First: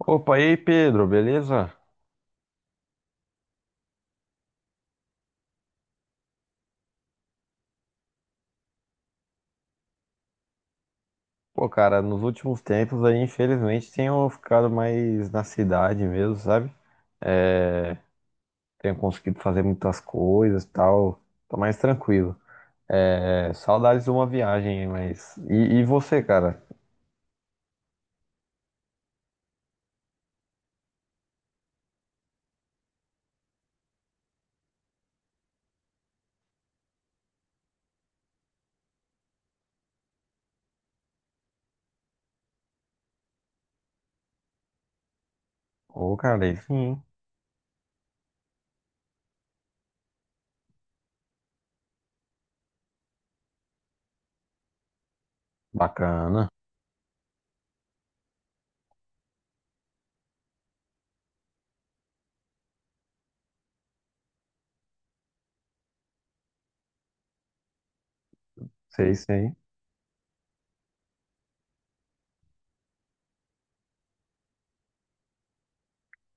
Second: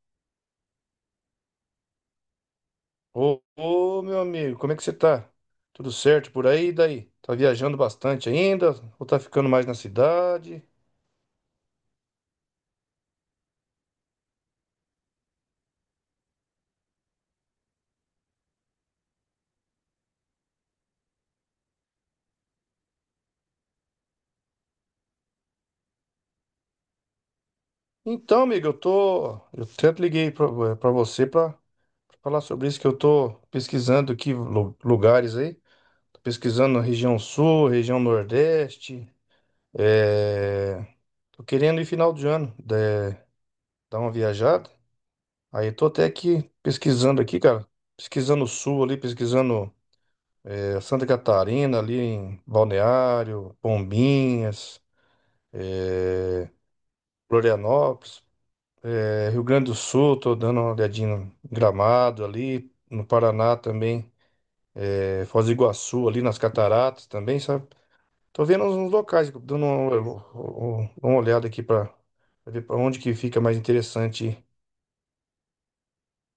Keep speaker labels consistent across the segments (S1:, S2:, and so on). S1: Opa, e aí, Pedro, beleza?
S2: Ô, meu amigo, como é que você tá? Tudo certo por aí? E daí? Tá viajando bastante ainda? Ou tá ficando mais na cidade?
S1: Pô, cara, nos últimos tempos aí, infelizmente, tenho ficado mais na cidade mesmo, sabe? É, tenho conseguido fazer muitas coisas e tal, tô mais tranquilo. É, saudades de uma viagem, mas. E você, cara?
S2: Então, amigo, eu tô. Eu tanto liguei pra você pra falar sobre isso, que eu tô pesquisando aqui lugares aí. Tô pesquisando na região sul, região nordeste. É... Tô querendo ir final de ano, dar uma viajada. Aí eu tô até
S1: Ô, cara,
S2: aqui
S1: aí sim,
S2: pesquisando aqui, cara. Pesquisando o sul ali, pesquisando. Santa Catarina, ali em Balneário, Bombinhas, é,
S1: bacana.
S2: Florianópolis, Rio Grande do Sul, tô dando uma olhadinha no Gramado ali, no Paraná também, Foz do Iguaçu ali nas Cataratas também, sabe? Tô vendo uns
S1: Sei,
S2: locais,
S1: sei.
S2: dando uma olhada aqui para ver para onde que fica mais interessante ir.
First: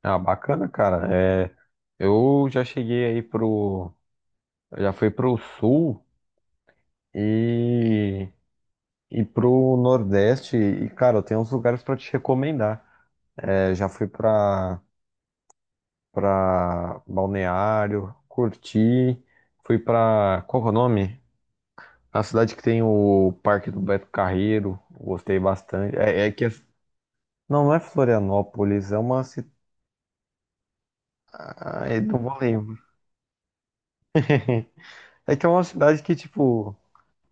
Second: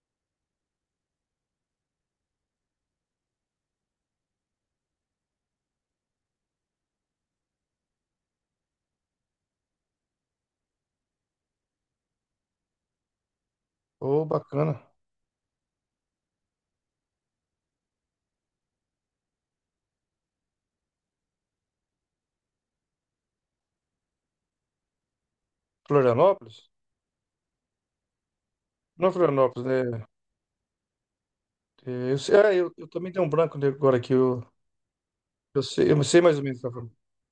S1: Ah, bacana, cara. É, eu já cheguei aí pro. Eu já fui pro sul e. E pro Nordeste, e cara, eu tenho uns lugares pra te recomendar. É,
S2: Ô, bacana.
S1: pra Balneário, curti, fui pra. Qual que é o nome? A cidade que tem o Parque do Beto Carreiro, gostei bastante. É, é que. É-
S2: Florianópolis?
S1: não, não é Florianópolis, é
S2: Não, é
S1: uma cidade.
S2: Florianópolis, né? É, Eu,
S1: Não
S2: sei-
S1: vou
S2: ah, eu
S1: lembrar.
S2: também tenho um branco agora aqui. Eu,
S1: É que é uma
S2: eu sei,
S1: cidade
S2: eu
S1: que,
S2: sei mais ou menos. Tá?
S1: tipo,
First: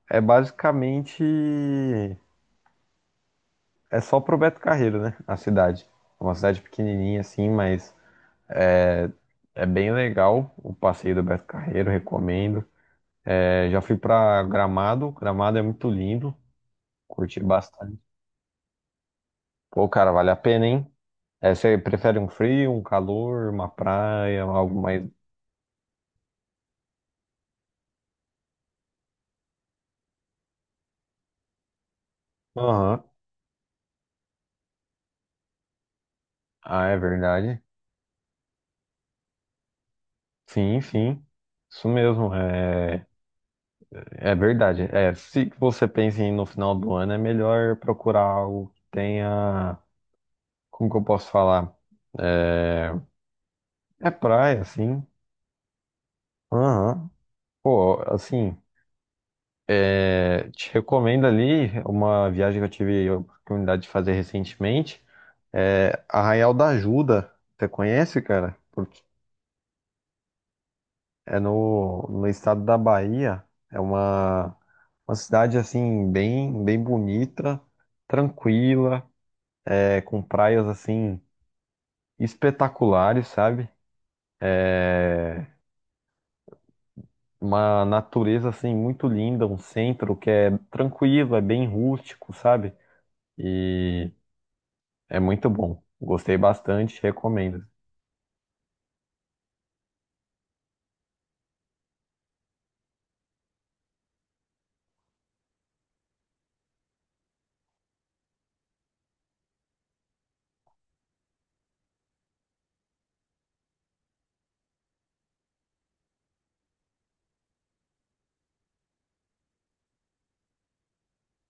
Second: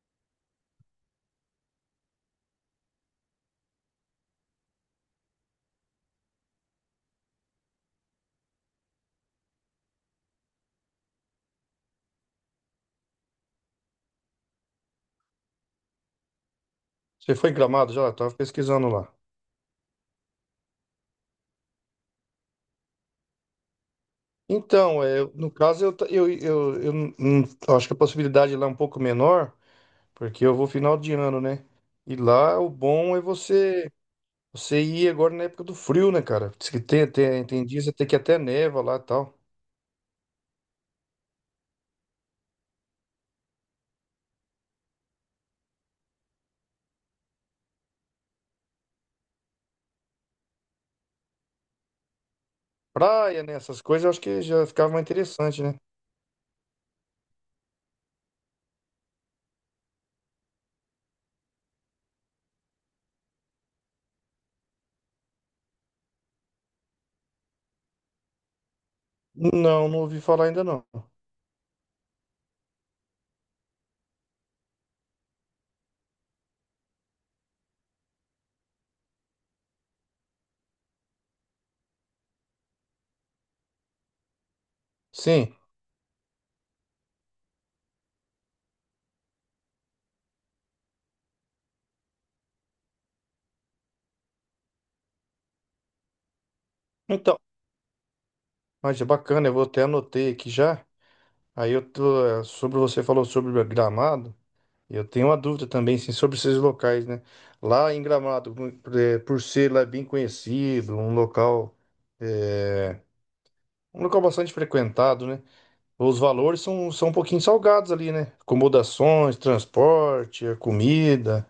S1: é basicamente. É só pro Beto Carreiro, né? A cidade. É uma cidade pequenininha assim, mas. É é bem legal o passeio do Beto Carreiro, recomendo. É, já fui pra Gramado, Gramado é muito lindo,
S2: Você
S1: curti
S2: foi em Gramado
S1: bastante.
S2: já? Eu tava pesquisando lá.
S1: Pô, cara, vale a pena, hein? É, você prefere um frio, um calor, uma praia, algo mais.
S2: Então, no caso, eu, ta- eu não- não- eu acho que a possibilidade lá é um pouco menor, porque eu vou final de ano, né? E lá o
S1: Aham.
S2: bom é você ir agora na época do frio, né, cara? Diz que
S1: Ah, é
S2: tem tem,
S1: verdade.
S2: tem dias até que até neva lá e tal.
S1: Sim, sim. Isso mesmo, é, é verdade. É, se você pensa em ir no final do ano, é melhor procurar algo que tenha. Como que eu posso falar? É,
S2: Praia, né? Essas coisas eu
S1: é
S2: acho que
S1: praia,
S2: já ficava mais
S1: sim.
S2: interessante, né?
S1: Aham. Pô, assim. É, te recomendo ali uma viagem que eu tive a oportunidade de fazer recentemente. É Arraial da Ajuda. Você conhece, cara? Porque
S2: Não, não ouvi falar ainda não.
S1: é no estado da Bahia. É uma cidade assim bem, bem bonita, tranquila, é, com praias assim espetaculares, sabe? É
S2: Sim.
S1: uma natureza assim muito linda, um centro que é tranquilo, é bem rústico, sabe? E é muito bom. Gostei bastante,
S2: Então,
S1: recomendo.
S2: mas é bacana, eu vou até anotei aqui já. Aí eu tô, sobre você falou sobre Gramado. Eu tenho uma dúvida também, assim, sobre esses locais, né? Lá em Gramado, por ser lá bem conhecido, eh, um local bastante frequentado, né? Os valores são um pouquinho salgados ali, né? Acomodações, transporte, a comida,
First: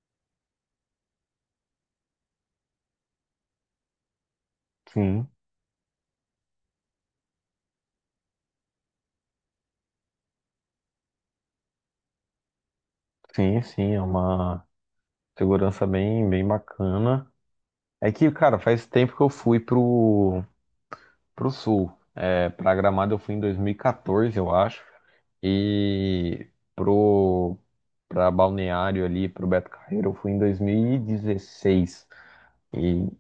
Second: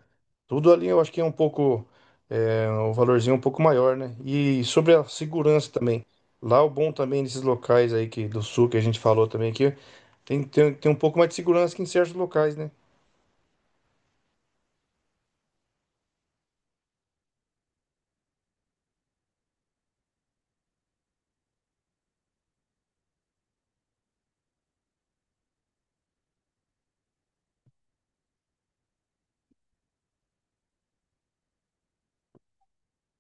S2: tudo ali eu acho que é um valorzinho um pouco maior, né? E sobre a
S1: Sim,
S2: segurança também. Lá o bom também desses locais aí que, do sul que a gente falou também aqui, tem tem um pouco mais de segurança que em certos locais, né?
S1: sim, sim, é uma segurança bem, bem bacana. É que, cara, faz tempo que eu fui pro, pro sul. É, pra Gramado eu fui em 2014, eu acho. E pro, pra Balneário ali, pro Beto Carreiro, eu fui em 2016. E, dezesseis. E,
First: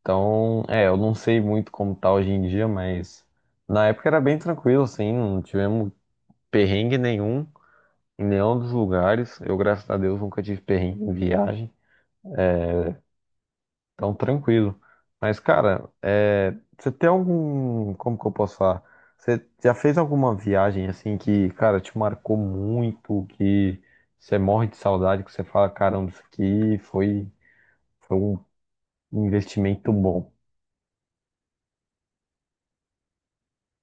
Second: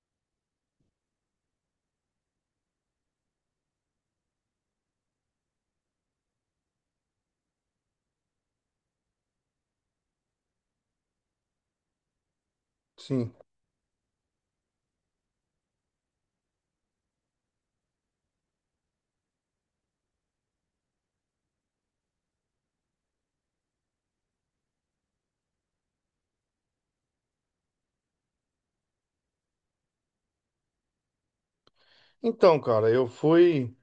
S1: então, é, eu não sei muito como tá hoje em dia, mas na época era bem tranquilo, assim, não tivemos perrengue nenhum. Em nenhum dos lugares. Eu, graças a Deus, nunca tive perrengue em viagem.
S2: Sim.
S1: Então, tranquilo. Mas, cara, é, você tem algum. Como que eu posso falar? Você já fez alguma viagem assim que, cara, te marcou muito, que você morre de saudade, que você fala, caramba, isso aqui foi, foi um investimento bom.
S2: Então, cara, eu fui,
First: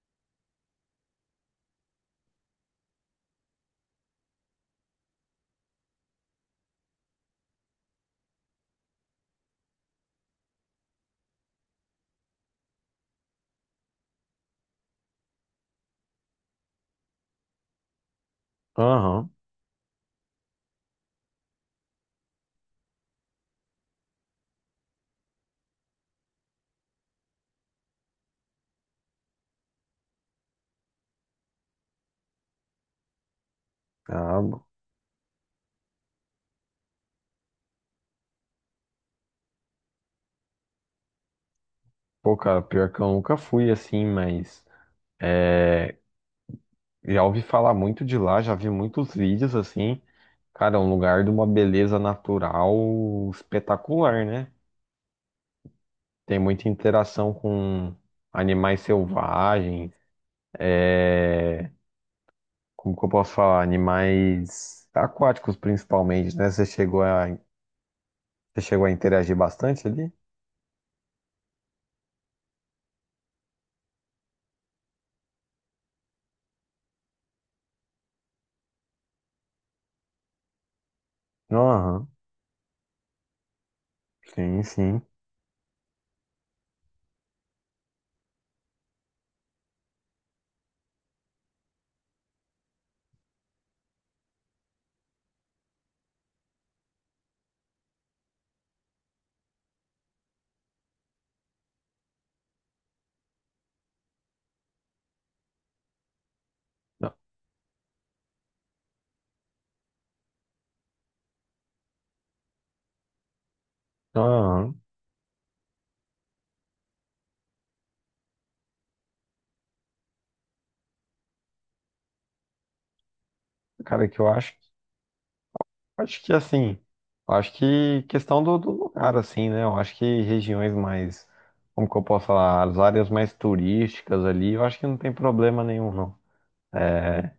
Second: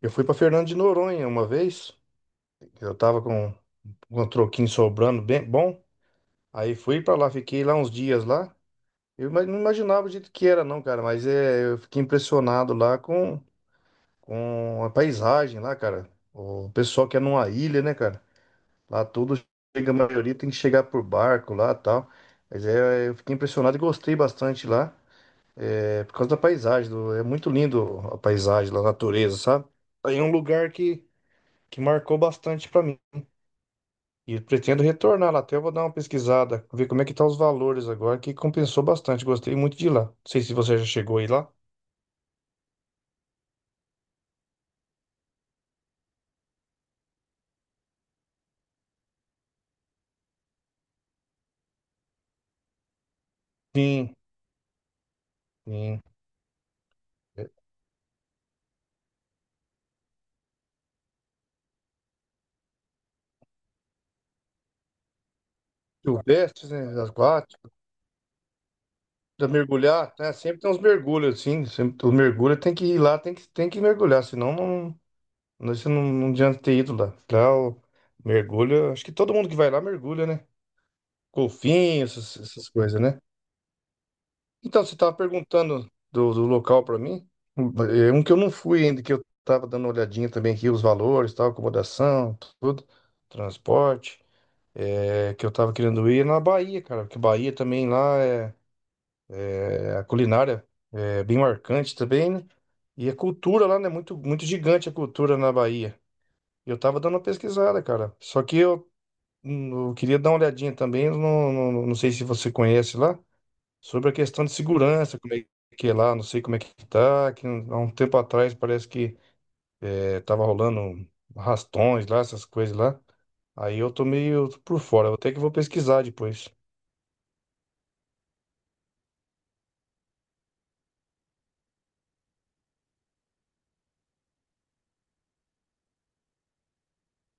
S2: eu fui para Fernando de Noronha uma vez. Eu tava com um troquinho sobrando bem bom. Aí fui para lá, fiquei lá uns dias lá. Não imaginava o jeito que era, não, cara, mas eu fiquei impressionado lá com a paisagem lá, cara. O pessoal que é numa ilha, né, cara? Lá
S1: Aham.
S2: tudo chega, a maioria tem que chegar por barco lá, e tal. Mas eu fiquei impressionado e gostei bastante lá, por causa da paisagem, é muito lindo a paisagem, lá, a natureza, sabe? Aí é um lugar que marcou bastante para mim. E
S1: Ah,
S2: eu pretendo retornar lá até, eu vou dar uma pesquisada, ver como é que tá os valores agora, que compensou bastante, gostei muito de ir lá. Não sei se você já chegou aí lá.
S1: pô, cara, pior que eu nunca fui assim, mas. É, já ouvi falar muito de lá, já vi muitos vídeos assim. Cara, é um lugar de uma beleza natural
S2: Sim,
S1: espetacular, né?
S2: sim.
S1: Tem muita interação com animais selvagens, é... como que eu posso falar? Animais aquáticos principalmente, né?
S2: Silvestres, né, aquático,
S1: Você chegou a interagir
S2: da
S1: bastante ali?
S2: mergulhar, né, sempre tem uns mergulhos, assim, sempre, o mergulho tem que ir lá, tem que mergulhar, senão não, não, você não, não adianta ter ido lá. Lá o mergulho, acho que todo mundo que vai lá mergulha, né? Golfinho,
S1: Aham,
S2: essas coisas, né?
S1: sim,
S2: Então, você
S1: sim.
S2: estava perguntando do local para mim. É um que eu não fui ainda, que eu estava dando uma olhadinha também aqui, os valores, tal, acomodação, tudo, transporte. Que eu estava querendo ir é na Bahia, cara, porque Bahia também lá a culinária é bem marcante também, né? E a cultura lá, né? Muito, muito gigante a cultura na Bahia. Eu tava dando uma pesquisada, cara. Só que eu queria dar uma olhadinha também, eu não sei se você conhece lá sobre a questão de
S1: Aham.
S2: segurança, como é que é lá, não sei como é que tá, que há um tempo atrás parece que tava rolando rastões lá, essas coisas lá. Aí eu tô
S1: Cara, que eu
S2: meio
S1: acho
S2: por fora, eu até que vou pesquisar
S1: Acho que
S2: depois.
S1: assim, acho que questão do lugar, assim, né? Eu acho que regiões mais, como que eu posso falar, as áreas mais turísticas ali, eu acho que não tem problema nenhum, não. É,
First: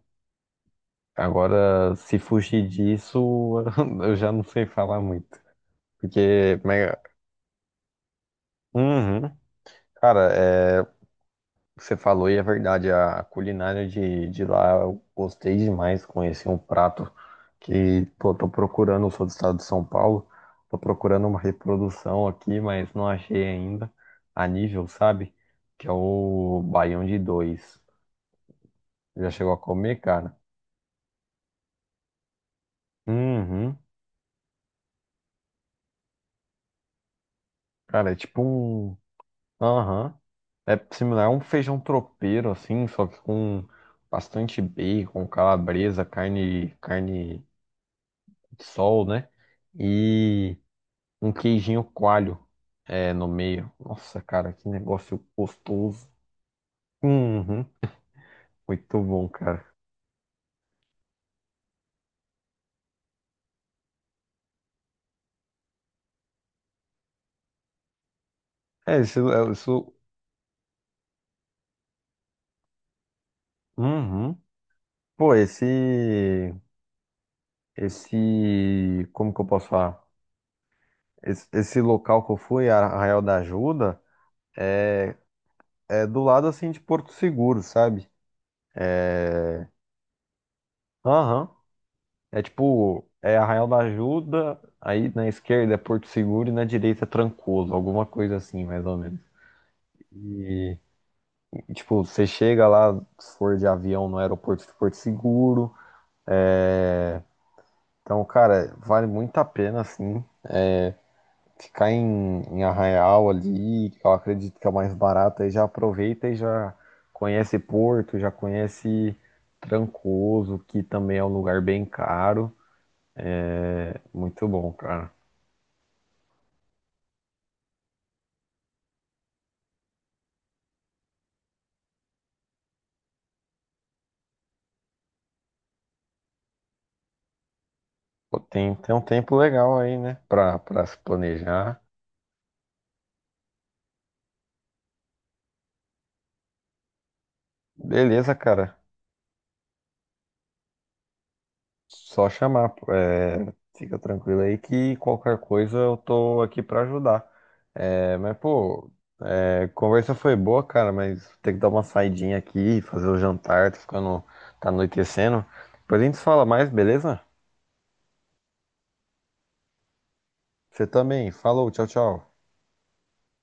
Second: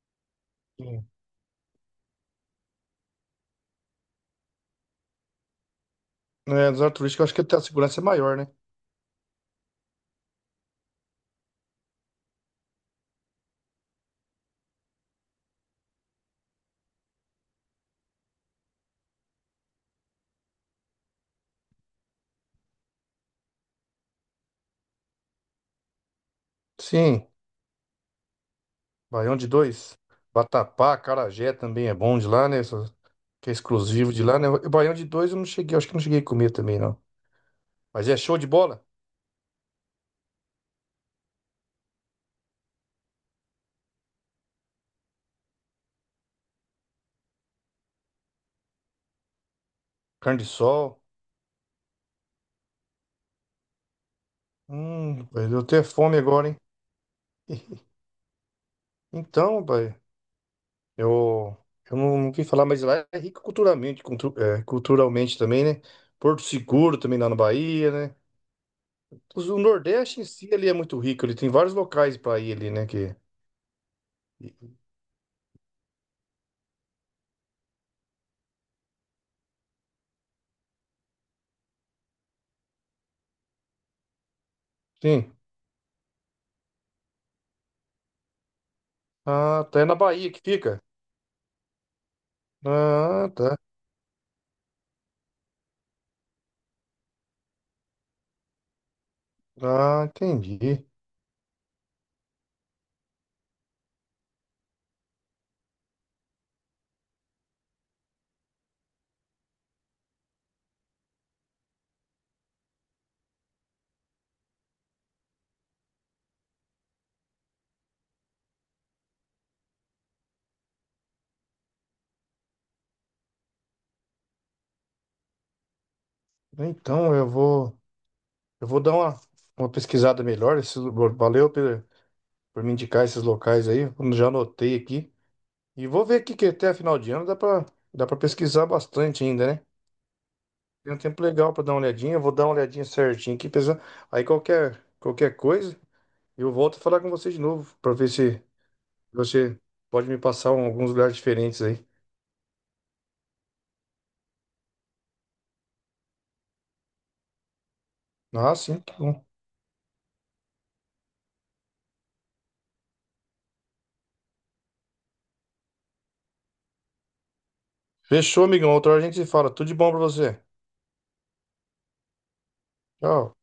S2: Sim.
S1: agora, se fugir disso, eu já não sei falar muito. Porque,
S2: É, dos
S1: mas-
S2: turísticos eu acho que até a segurança é maior, né?
S1: uhum. Cara, é, que você falou e é verdade, a culinária de lá eu gostei demais, conheci um prato que, pô, tô procurando, eu sou do estado de São Paulo, tô procurando uma reprodução aqui, mas não achei ainda, a nível, sabe? Que é o baião de
S2: Sim,
S1: dois. Já
S2: Baião de
S1: chegou a
S2: dois.
S1: comer, cara?
S2: Vatapá, Carajé também é bom de lá, né? Que é
S1: Uhum.
S2: exclusivo de lá, né? E Baião de dois eu não cheguei, eu acho que não cheguei a comer também, não. Mas
S1: Cara, é
S2: é show
S1: tipo
S2: de bola.
S1: um... Aham. É similar a um feijão tropeiro, assim, só que com bastante bacon, calabresa, carne de sol, né?
S2: Carne de
S1: E...
S2: sol.
S1: um queijinho coalho é, no meio. Nossa, cara, que negócio
S2: Rapaz, deu até
S1: gostoso.
S2: fome agora, hein?
S1: Uhum, muito bom,
S2: Então,
S1: cara.
S2: pai. Eu, eu não quis falar, mas lá é rico culturalmente, culturalmente também, né? Porto Seguro também lá na Bahia, né?
S1: É,
S2: O
S1: isso,
S2: Nordeste em si ele é muito rico, ele tem vários locais para ir ali, né? Que...
S1: uhum. Pô, esse, como que eu posso falar? Esse local que eu fui, Arraial da Ajuda, é,
S2: Sim.
S1: é do lado, assim, de Porto Seguro, sabe?
S2: Ah,
S1: É,
S2: tá. É na Bahia que fica?
S1: aham, é tipo,
S2: Ah,
S1: é
S2: tá.
S1: Arraial da Ajuda, aí na esquerda é Porto Seguro e na direita é Trancoso, alguma coisa assim, mais ou menos.
S2: Ah,
S1: E,
S2: entendi.
S1: e, tipo, você chega lá, se for de avião, no aeroporto de Porto Seguro. É, então, cara, vale muito a pena, assim, ficar em Arraial ali, que eu acredito que é o mais barato, aí já aproveita e já conhece Porto, já conhece Trancoso, que também é um lugar bem caro. Muito bom, cara.
S2: Então eu vou dar uma pesquisada melhor. Valeu por me indicar esses locais aí. Eu já anotei aqui. E vou ver aqui que até a final de ano dá para
S1: Pô,
S2: pesquisar
S1: Tem um
S2: bastante
S1: tempo
S2: ainda, né?
S1: legal aí, né, pra
S2: Tem
S1: se
S2: um tempo legal pra dar uma
S1: planejar.
S2: olhadinha. Eu vou dar uma olhadinha certinho aqui, pessoal. Aí qualquer coisa, eu volto a falar com você de novo, pra ver
S1: Beleza,
S2: se
S1: cara,
S2: você pode me passar alguns lugares diferentes aí.
S1: só chamar. É, fica tranquilo aí que qualquer coisa eu tô aqui pra ajudar. É, mas,
S2: Ah, sim,
S1: pô,
S2: tá bom.
S1: é, conversa foi boa, cara, mas tem que dar uma saidinha aqui, fazer o jantar, tá ficando, tá anoitecendo. Depois a gente fala mais, beleza?
S2: Fechou, amigão. Outra hora a gente se fala. Tudo de bom pra você.
S1: Você também. Falou, tchau, tchau.
S2: Tchau.